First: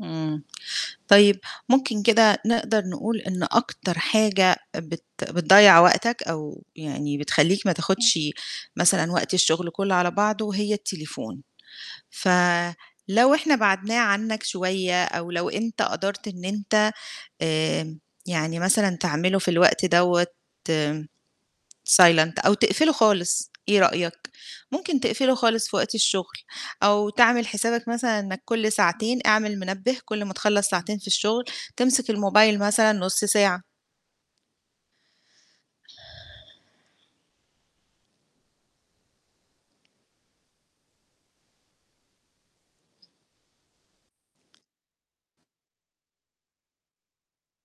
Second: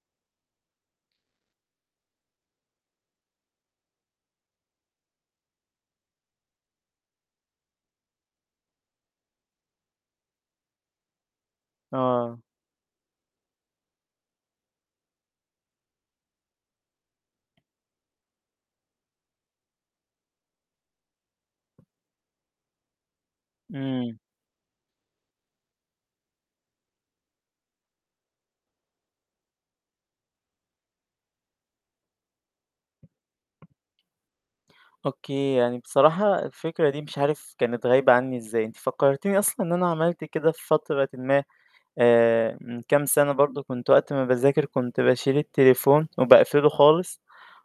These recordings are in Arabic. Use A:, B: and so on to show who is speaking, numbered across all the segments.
A: إمم، طيب ممكن كده نقدر نقول إن أكتر حاجة بت بتضيّع وقتك أو يعني بتخلّيك ما تاخُدش مثلًا وقت الشُغل كلّه على بعضه هي التليفون، ف
B: آه.
A: لو إحنا بَعَدناه عنّك شوية أو لو أنت قَدرت إن أنت آمم، يعني مثلًا تعمله في الوقت دَوّة silent أو تقفله خالص إيه رأيك؟
B: إمم.
A: ممكن تقفله خالص في وقت الشُغل أو تعمل حسابك مثلًا إنّك كل ساعتين اعمِل منبّه كل ما تخلّص ساعتين في الشُغل تمسِك الموبايل مثلًا نُص ساعة.
B: أوكي، يعني بصراحة الفكرة دي مش عارف كانت غايبة عنّي إزاي، أنتِ فكّرتيني أصلًا إن أنا عملت كده في فترةٍ ما آآ من كام سَنة برضه كنت وقت ما باذاكر كنت باشيل التليفون وباقفله خالص،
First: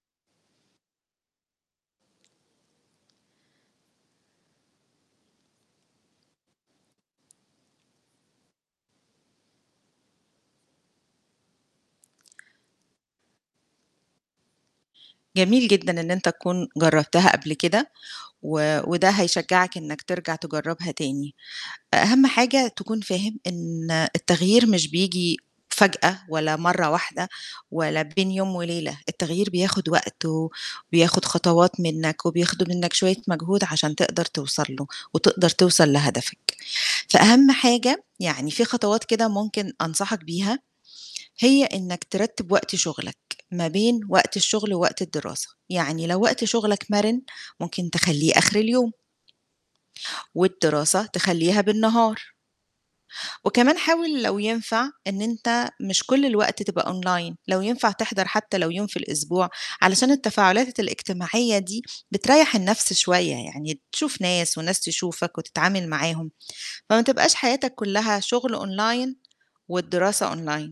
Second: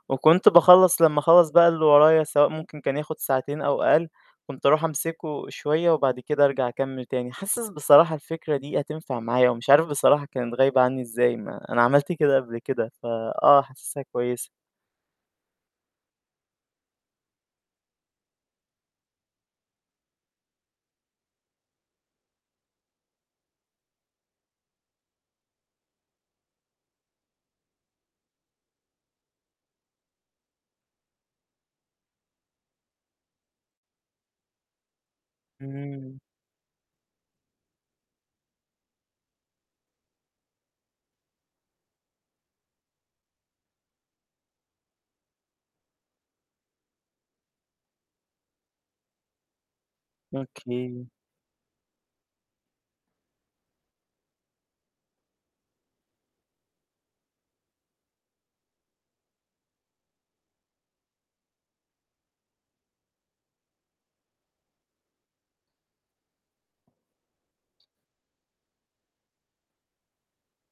B: وكنت باخلّص لمّا أخلّص بقى اللي ورايا سواء ممكن كان ياخُد ساعتين أو أقل، كنت أروح أمسكه شوية وبعد كده أرجع أكمّل تاني. حاسس بصراحة الفكرة دي هتنفع معايا ومش عارف بصراحة كانت غايبة عنّي إزاي ما أنا عملت كده قبل كده ف آه، حاسسها كويسة.
A: جميل جدًا إن أنت تكون جرّبتها قبل كده و وده هيشجّعك إنّك ترجع تجرّبها تاني. أ أهم حاجة تكون فاهم إن التغيير مش بييجي فجأة ولا مرّة واحدة ولا بين يوم وليلة، التغيير بياخُد وقت و وبياخُد خطوات منّك وبياخُدوا منّك شوية مجهود عشان تقدر توصل له وتقدر توصل
B: امم.
A: لهدفك. فأهم حاجة يعني في خطوات كده ممكن أنصحك بيها هي إنّك ترتّب وقت شُغلك ما بين وقت الشُغل ووقت الدراسة، يعني لو وقت شُغلك مَرِن ممكن تخلّيه آخِر اليوم والدراسة
B: أوكي.
A: تخلّيها بالنهار. وكمان حاول لو ينفع إن أنت مش كل الوقت تبقى أونلاين لو ينفع تحضَر حتى لو يوم في الأسبوع علشان التفاعلات الإجتماعية دي بتريّح النَفْس شوية، يعني تشوف ناس والناس تشوفك وتتعامل معاهم، فما تبقاش حياتك كلّها شُغل أونلاين والدراسة أونلاين.